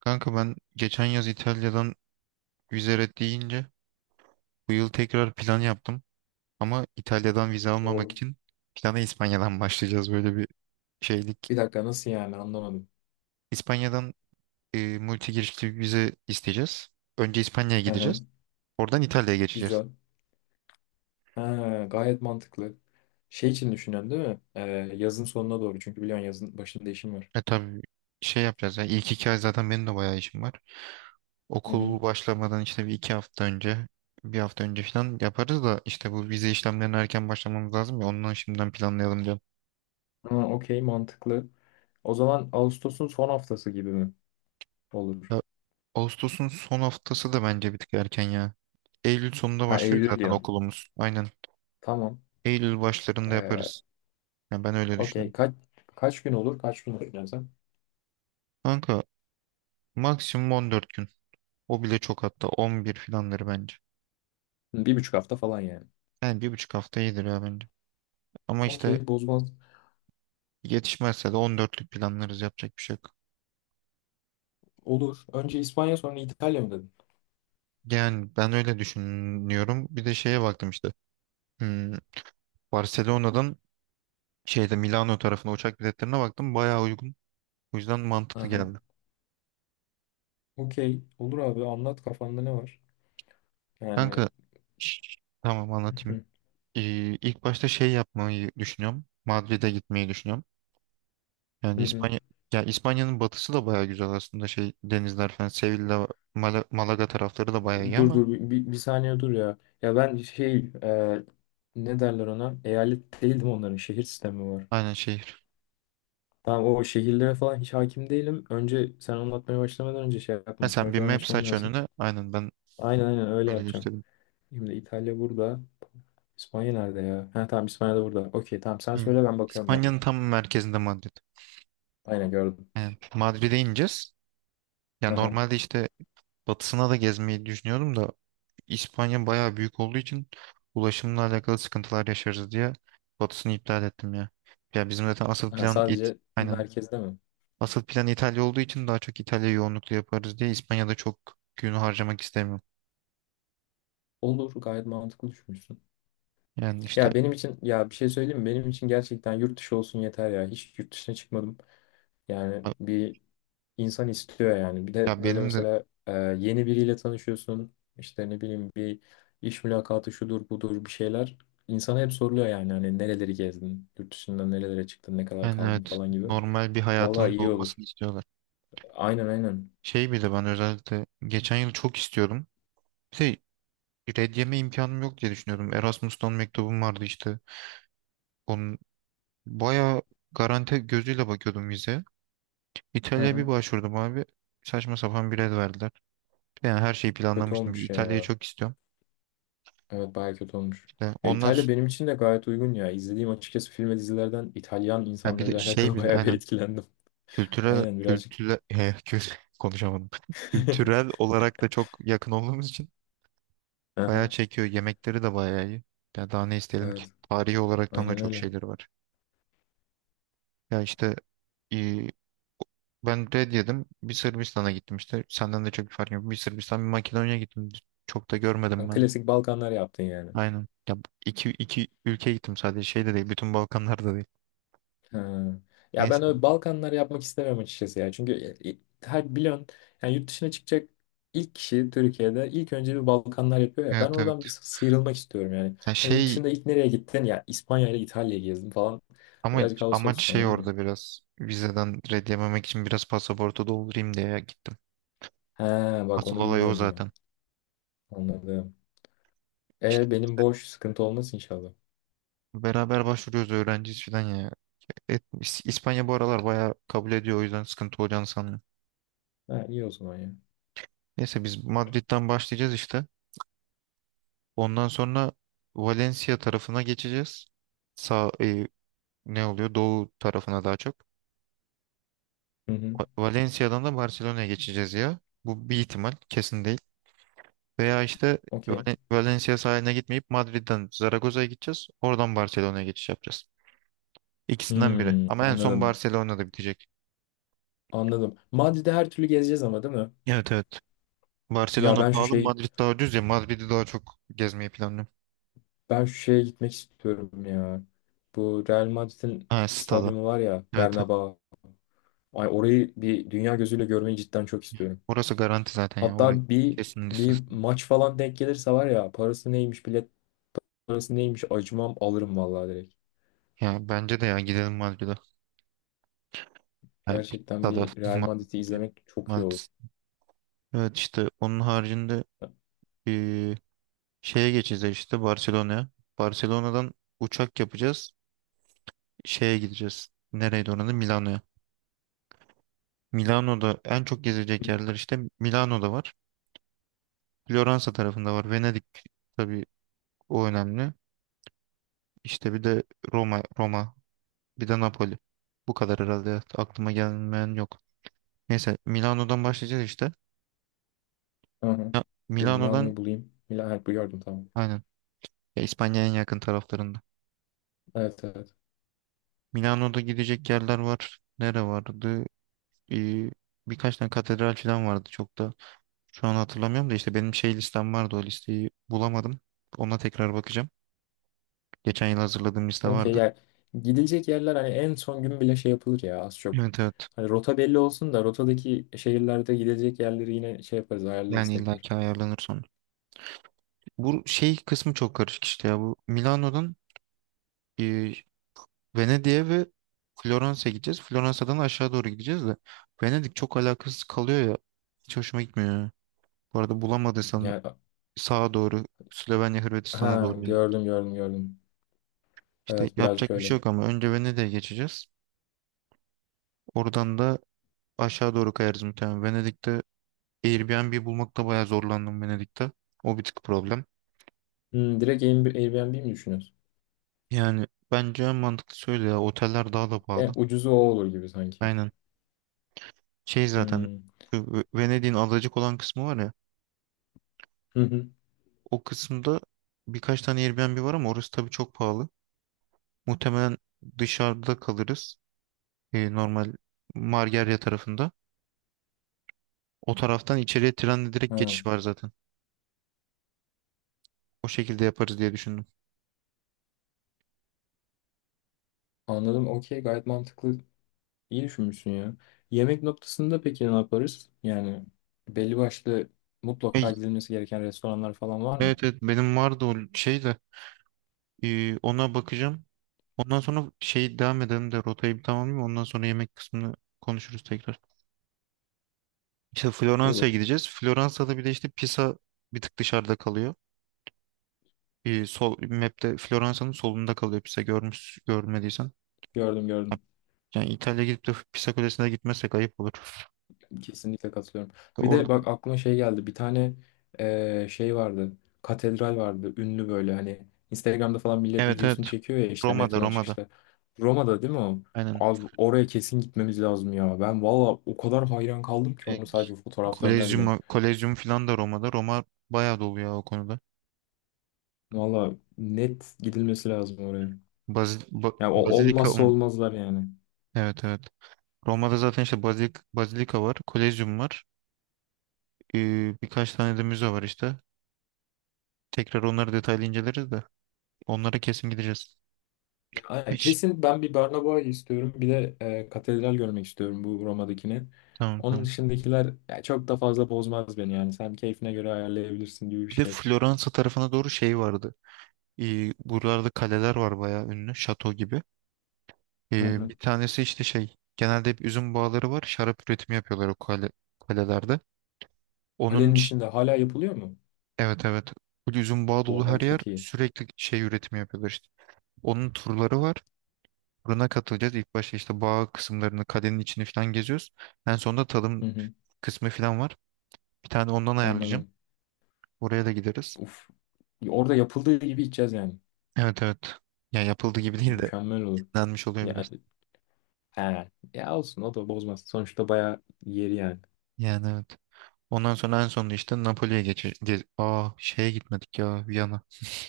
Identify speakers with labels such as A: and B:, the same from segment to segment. A: Kanka ben geçen yaz İtalya'dan vize red deyince bu yıl tekrar plan yaptım. Ama İtalya'dan vize almamak
B: O.
A: için plana İspanya'dan başlayacağız, böyle bir şeylik.
B: Bir dakika nasıl yani anlamadım.
A: İspanya'dan multi girişli bir vize isteyeceğiz. Önce İspanya'ya
B: Hı
A: gideceğiz.
B: hı.
A: Oradan İtalya'ya geçeceğiz.
B: Güzel. Ha, gayet mantıklı. Şey için düşünüyorsun değil mi? Yazın sonuna doğru. Çünkü biliyorsun yazın başında işim var.
A: E tabii şey yapacağız ya, ilk iki ay zaten benim de bayağı işim var.
B: Hı hı.
A: Okul başlamadan işte bir iki hafta önce bir hafta önce falan yaparız, da işte bu vize işlemlerine erken başlamamız lazım ya, ondan şimdiden planlayalım diyorum.
B: Ha, okey mantıklı. O zaman Ağustos'un son haftası gibi mi olur?
A: Ya Ağustos'un son haftası da bence bir tık erken ya. Eylül sonunda
B: Ha
A: başlıyor
B: Eylül
A: zaten
B: diyorsun.
A: okulumuz. Aynen.
B: Tamam.
A: Eylül başlarında
B: Ee,
A: yaparız. Yani ben öyle
B: Okey.
A: düşünüyorum.
B: Kaç gün olur? Kaç gün düşünüyorsun sen?
A: Kanka maksimum 14 gün. O bile çok, hatta 11 filanları bence.
B: Hı, bir buçuk hafta falan yani.
A: Yani bir buçuk hafta iyidir ya bence. Ama işte
B: Okey bozmaz.
A: yetişmezse de 14'lük planlarız, yapacak bir şey yok.
B: Olur. Önce İspanya sonra İtalya mı dedin?
A: Yani ben öyle düşünüyorum. Bir de şeye baktım işte. Hmm, Barcelona'dan şeyde Milano tarafına uçak biletlerine baktım. Bayağı uygun. O yüzden mantıklı
B: Aha.
A: geldi.
B: Okey. Olur abi anlat kafanda ne var? Yani.
A: Kanka tamam
B: Hı
A: anlatayım.
B: hı.
A: Ee, ilk başta şey yapmayı düşünüyorum. Madrid'e gitmeyi düşünüyorum.
B: Hı
A: Yani
B: hı.
A: İspanya ya İspanya'nın batısı da bayağı güzel aslında, şey denizler falan, Sevilla, Malaga tarafları da bayağı iyi
B: Dur
A: ama
B: dur bir, bir- bir saniye dur ya. Ya ben şey ne derler ona? Eyalet değildim onların şehir sistemi var.
A: aynen şehir.
B: Tamam o şehirlere falan hiç hakim değilim. Önce sen anlatmaya başlamadan önce şey
A: Ha,
B: yapmam.
A: sen bir
B: Haritadan
A: map
B: açmam
A: aç
B: lazım.
A: önüne, aynen ben
B: Aynen aynen öyle
A: öyle
B: yapacağım.
A: göstereyim.
B: Şimdi İtalya burada. İspanya nerede ya? Ha tamam İspanya da burada. Okey tamam sen
A: Hı.
B: söyle ben bakıyorum ben de.
A: İspanya'nın tam merkezinde Madrid.
B: Aynen gördüm.
A: Yani Madrid'e ineceğiz. Ya
B: Hı hı.
A: normalde işte batısına da gezmeyi düşünüyordum da İspanya bayağı büyük olduğu için ulaşımla alakalı sıkıntılar yaşarız diye batısını iptal ettim ya. Ya bizim zaten asıl
B: Ha,
A: plan it.
B: sadece
A: Aynen.
B: merkezde mi?
A: Asıl plan İtalya olduğu için daha çok İtalya yoğunluklu yaparız diye İspanya'da çok gün harcamak istemiyorum.
B: Olur gayet mantıklı düşünmüşsün.
A: Yani işte
B: Ya benim için ya bir şey söyleyeyim mi? Benim için gerçekten yurt dışı olsun yeter ya. Hiç yurt dışına çıkmadım. Yani bir insan istiyor yani. Bir
A: ya
B: de böyle
A: benim de
B: mesela yeni biriyle tanışıyorsun. İşte ne bileyim bir iş mülakatı şudur budur bir şeyler. İnsana hep soruluyor yani hani nereleri gezdin, yurt dışında nerelere çıktın, ne kadar
A: yani
B: kaldın
A: evet,
B: falan gibi.
A: normal bir hayatının
B: Vallahi
A: da
B: iyi olur.
A: olmasını istiyorlar.
B: Aynen aynen.
A: Şey bir de ben özellikle geçen yıl çok istiyordum. Bir de red yeme imkanım yok diye düşünüyordum. Erasmus'tan mektubum vardı işte. Onun bayağı garanti gözüyle bakıyordum vizeye.
B: Hı
A: İtalya'ya bir
B: hı.
A: başvurdum abi. Saçma sapan bir red verdiler. Yani her şeyi
B: Kötü
A: planlamıştım. Bir
B: olmuş
A: İtalya'yı
B: ya.
A: çok istiyorum.
B: Evet bayağı kötü olmuş.
A: İşte
B: Ya
A: ondan sonra
B: İtalya benim için de gayet uygun ya. İzlediğim açıkçası film ve dizilerden İtalyan
A: bir de
B: insanlarıyla
A: şey
B: alakalı
A: bir de
B: bayağı bir
A: aynen.
B: etkilendim.
A: Kültürel
B: Aynen birazcık.
A: kültüre he, konuşamadım. Kültürel olarak da çok yakın olduğumuz için bayağı
B: Aha,
A: çekiyor. Yemekleri de bayağı iyi. Ya daha ne isteyelim ki?
B: evet
A: Tarihi olaraktan da
B: aynen
A: çok
B: öyle.
A: şeyleri var. Ya işte e, ben red yedim. Bir Sırbistan'a gittim işte. Senden de çok bir fark yok. Bir Sırbistan, bir Makedonya gittim. Çok da görmedim
B: Yani
A: ben de.
B: klasik Balkanlar yaptın yani.
A: Aynen. Ya bu iki ülkeye gittim sadece. Şey de değil. Bütün Balkanlar da değil.
B: Ha. Ya
A: Neyse.
B: ben öyle Balkanlar yapmak istemem açıkçası ya. Çünkü her biliyorsun yani yurt dışına çıkacak ilk kişi Türkiye'de ilk önce bir Balkanlar yapıyor ya. Ben
A: Evet, evet.
B: oradan bir sıyrılmak istiyorum yani.
A: Ya
B: Hani yurt
A: şey,
B: dışında ilk nereye gittin? Ya İspanya ile İtalya'yı gezdim falan.
A: ama
B: Birazcık havası
A: amaç
B: olsun
A: şey,
B: anladın mı?
A: orada biraz vizeden red yememek için biraz pasaportu doldurayım diye gittim.
B: He, bak
A: Asıl
B: onu
A: olay o
B: bilmiyordum ben.
A: zaten.
B: Anladım.
A: İşte
B: E benim boş sıkıntı olmaz inşallah.
A: beraber başvuruyoruz, öğrenciyiz falan ya. İspanya bu aralar bayağı kabul ediyor, o yüzden sıkıntı olacağını sanmıyorum.
B: Ha, iyi o zaman ya.
A: Neyse biz Madrid'den başlayacağız işte. Ondan sonra Valencia tarafına geçeceğiz. Sağ ne oluyor? Doğu tarafına daha çok.
B: Hı hı.
A: Valencia'dan da Barcelona'ya geçeceğiz ya. Bu bir ihtimal, kesin değil. Veya işte
B: Okey.
A: Valencia sahiline gitmeyip Madrid'den Zaragoza'ya gideceğiz. Oradan Barcelona'ya geçiş yapacağız. İkisinden biri.
B: Hmm,
A: Ama en son
B: anladım.
A: Barcelona'da bitecek.
B: Anladım. Madrid'de her türlü gezeceğiz ama değil mi?
A: Evet, evet.
B: Ya
A: Barcelona
B: ben şu
A: pahalı,
B: şey
A: Madrid daha ucuz ya. Madrid'i daha çok gezmeyi planlıyorum.
B: ben şu şeye gitmek istiyorum ya. Bu Real Madrid'in
A: Ha, stada.
B: stadyumu var ya
A: Evet, evet.
B: Bernabéu. Ay orayı bir dünya gözüyle görmeyi cidden çok istiyorum.
A: Orası garanti zaten ya. Orası
B: Hatta bir
A: kesin
B: bir
A: listesi.
B: maç falan denk gelirse var ya parası neymiş bilet parası neymiş acımam alırım vallahi direkt.
A: Ya bence de ya gidelim Madrid'e. Ya,
B: Gerçekten
A: stada.
B: bir Real Madrid'i
A: Madrid.
B: izlemek çok iyi olur.
A: Madrid. Evet işte onun haricinde eee, şeye geçeceğiz işte Barcelona'ya. Barcelona'dan uçak yapacağız. Şeye gideceğiz. Nereydi oranın? Milano'ya. Milano'da en çok gezilecek yerler işte Milano'da var. Floransa tarafında var. Venedik tabii o önemli. İşte bir de Roma, Roma, bir de Napoli. Bu kadar herhalde, ya. Aklıma gelmeyen yok. Neyse Milano'dan başlayacağız işte.
B: Hı hı.
A: Ya,
B: Dur
A: Milano'dan
B: Milano'yu bulayım. Milano, evet, bu gördüm tamam.
A: aynen. Ya, İspanya'ya en yakın taraflarında.
B: Evet evet.
A: Milano'da gidecek yerler var. Nere vardı? Ee, Birkaç tane katedral falan vardı çok da. Şu an hatırlamıyorum da işte benim şey listem vardı, o listeyi bulamadım. Ona tekrar bakacağım. Geçen yıl hazırladığım liste
B: Okey
A: vardı.
B: yani gidilecek yerler hani en son gün bile şey yapılır ya az çok.
A: Evet, evet.
B: Hani rota belli olsun da rotadaki şehirlerde gidilecek yerleri yine şey yaparız ayarlarız
A: Yani
B: tekrar.
A: illaki ayarlanır sonra. Bu şey kısmı çok karışık işte ya. Bu Milano'dan e, Venedik'e ve Floransa'ya gideceğiz. Floransa'dan aşağı doğru gideceğiz de. Venedik çok alakasız kalıyor ya. Hiç hoşuma gitmiyor ya. Bu arada bulamadıysan
B: Yani
A: sağa doğru Slovenya Hırvatistan'a
B: ha
A: doğru Venedik.
B: gördüm.
A: İşte
B: Evet birazcık
A: yapacak bir
B: öyle.
A: şey yok ama önce Venedik'e geçeceğiz. Oradan da aşağı doğru kayarız muhtemelen. Venedik'te Airbnb bulmakta bayağı zorlandım Venedik'te. O bir tık problem.
B: Hmm, direkt Airbnb mi düşünüyorsun?
A: Yani bence en mantıklı söyle ya. Oteller daha da
B: En
A: pahalı.
B: ucuzu o olur gibi sanki.
A: Aynen. Şey zaten
B: Hmm.
A: şu Venedik'in adacık olan kısmı var ya.
B: Hı hı.
A: O kısımda birkaç tane Airbnb var ama orası tabii çok pahalı. Muhtemelen dışarıda kalırız. Normal Margarya tarafında. O taraftan içeriye trenle direkt
B: Ha,
A: geçiş var zaten. O şekilde yaparız diye düşündüm.
B: anladım. Okey gayet mantıklı. İyi düşünmüşsün ya. Yemek noktasında peki ne yaparız? Yani belli başlı
A: E,
B: mutlaka gidilmesi gereken restoranlar falan var mı?
A: evet, evet, benim vardı o şey de. Ona bakacağım. Ondan sonra şey devam edelim de rotayı bir tamamlayayım. Ondan sonra yemek kısmını konuşuruz tekrar. İşte Floransa'ya
B: Olur.
A: gideceğiz. Floransa'da bir de işte Pisa bir tık dışarıda kalıyor. Bir sol map'te Floransa'nın solunda kalıyor Pisa, görmüş görmediysen.
B: Gördüm.
A: Yani İtalya gidip de Pisa Kulesi'ne gitmezsek ayıp olur.
B: Kesinlikle katılıyorum.
A: İşte
B: Bir
A: orada
B: de bak aklıma şey geldi. Bir tane şey vardı. Katedral vardı. Ünlü böyle hani Instagram'da falan millet
A: evet,
B: videosunu
A: evet.
B: çekiyor ya işte
A: Roma'da,
B: metrodan
A: Roma'da.
B: çıkışta. Roma'da değil mi o?
A: Aynen.
B: Abi oraya kesin gitmemiz lazım ya. Ben valla o kadar hayran kaldım ki
A: E,
B: onu sadece fotoğraflarına bile.
A: Kolezyum, Kolezyum falan da Roma'da. Roma bayağı dolu ya o konuda.
B: Valla net gidilmesi lazım oraya.
A: Bazil,
B: Ya
A: Bazilika
B: olmazsa olmazlar yani.
A: evet, evet. Roma'da zaten işte bazilik, bazilika var, kolezyum var. Birkaç tane de müze var işte. Tekrar onları detaylı inceleriz de. Onlara kesin gideceğiz.
B: Ya, aynen,
A: Hiç.
B: kesin ben bir Barnaboy istiyorum. Bir de katedral görmek istiyorum bu Roma'dakini.
A: Tamam,
B: Onun
A: tamam.
B: dışındakiler ya, çok da fazla bozmaz beni yani. Sen keyfine göre ayarlayabilirsin gibi bir
A: Bir de
B: şey.
A: Floransa tarafına doğru şey vardı. Buralarda kaleler var, bayağı ünlü. Şato gibi.
B: Hı hı.
A: Bir tanesi işte şey. Genelde hep üzüm bağları var. Şarap üretimi yapıyorlar o kale, kalelerde. Onun
B: Kalenin
A: ş-
B: içinde hala yapılıyor mu?
A: evet, evet. Bu üzüm bağı dolu, her
B: Oha
A: yer
B: çok iyi.
A: sürekli şey üretimi yapıyorlar işte. Onun turları var. Turuna katılacağız. İlk başta işte bağ kısımlarını, kalenin içini falan geziyoruz. En sonunda
B: Hı
A: tadım
B: hı.
A: kısmı falan var. Bir tane ondan ayarlayacağım.
B: Anladım.
A: Oraya da gideriz.
B: Uf. Orada yapıldığı gibi içeceğiz yani.
A: Evet, evet. Ya yapıldı gibi
B: Oh,
A: değil de
B: mükemmel olur.
A: yenilenmiş oluyor
B: Ya,
A: biraz.
B: he. Ya olsun o da bozmaz. Sonuçta bayağı yeri yani.
A: Yani evet. Ondan sonra en sonunda işte Napoli'ye aa şeye gitmedik ya, Viyana.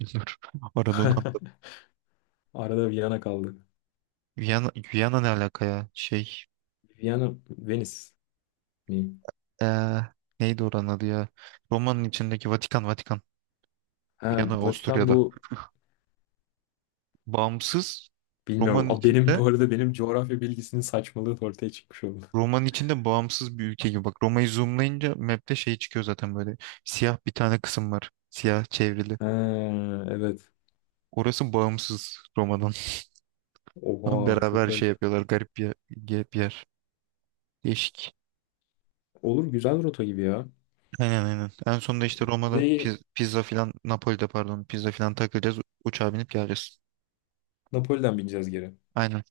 A: Dur. Arada onu atladım.
B: Arada Viyana kaldı.
A: Viyana, Viyana ne alaka ya? Şey
B: Viyana, Venice mi?
A: ee, neydi oranın adı ya? Roma'nın içindeki Vatikan.
B: Ha,
A: Viyana
B: Vatikan
A: Avusturya'da.
B: bu
A: Bağımsız
B: bilmiyorum.
A: Roma'nın
B: A, benim
A: içinde,
B: bu arada benim coğrafya bilgisinin saçmalığı da ortaya çıkmış oldu.
A: Roma'nın içinde bağımsız bir ülke gibi. Bak Roma'yı zoomlayınca map'te şey çıkıyor zaten böyle. Siyah bir tane kısım var. Siyah çevrili.
B: Ha, evet.
A: Orası bağımsız Roma'dan. Ama
B: Oha çok
A: beraber şey
B: garip.
A: yapıyorlar. Garip bir yer. Bir yer. Değişik.
B: Olur güzel rota gibi ya.
A: Aynen, aynen. En sonunda işte Roma'da
B: Bizeyi
A: pizza filan, Napoli'de pardon, pizza filan takılacağız. Uçağa binip geleceğiz.
B: Napoli'den bineceğiz geri.
A: Aynen.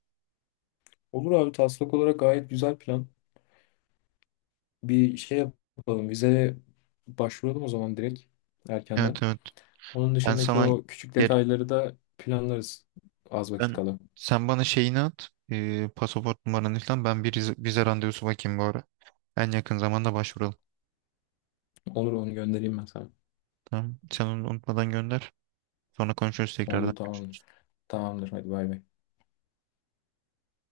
B: Olur abi taslak olarak gayet güzel plan. Bir şey yapalım. Vizeye başvuralım o zaman direkt erkenden.
A: Evet, evet.
B: Onun
A: Ben
B: dışındaki
A: sana
B: o küçük
A: gel
B: detayları da planlarız az vakit
A: ben
B: kala.
A: sen bana şeyini at. Pasaport numaranı falan. Ben bir vize randevusu bakayım bu ara. En yakın zamanda başvuralım.
B: Olur onu göndereyim ben sana.
A: Tamam. Sen onu unutmadan gönder. Sonra konuşuruz tekrardan.
B: Oldu tamamdır. Tamamdır hadi bay bay.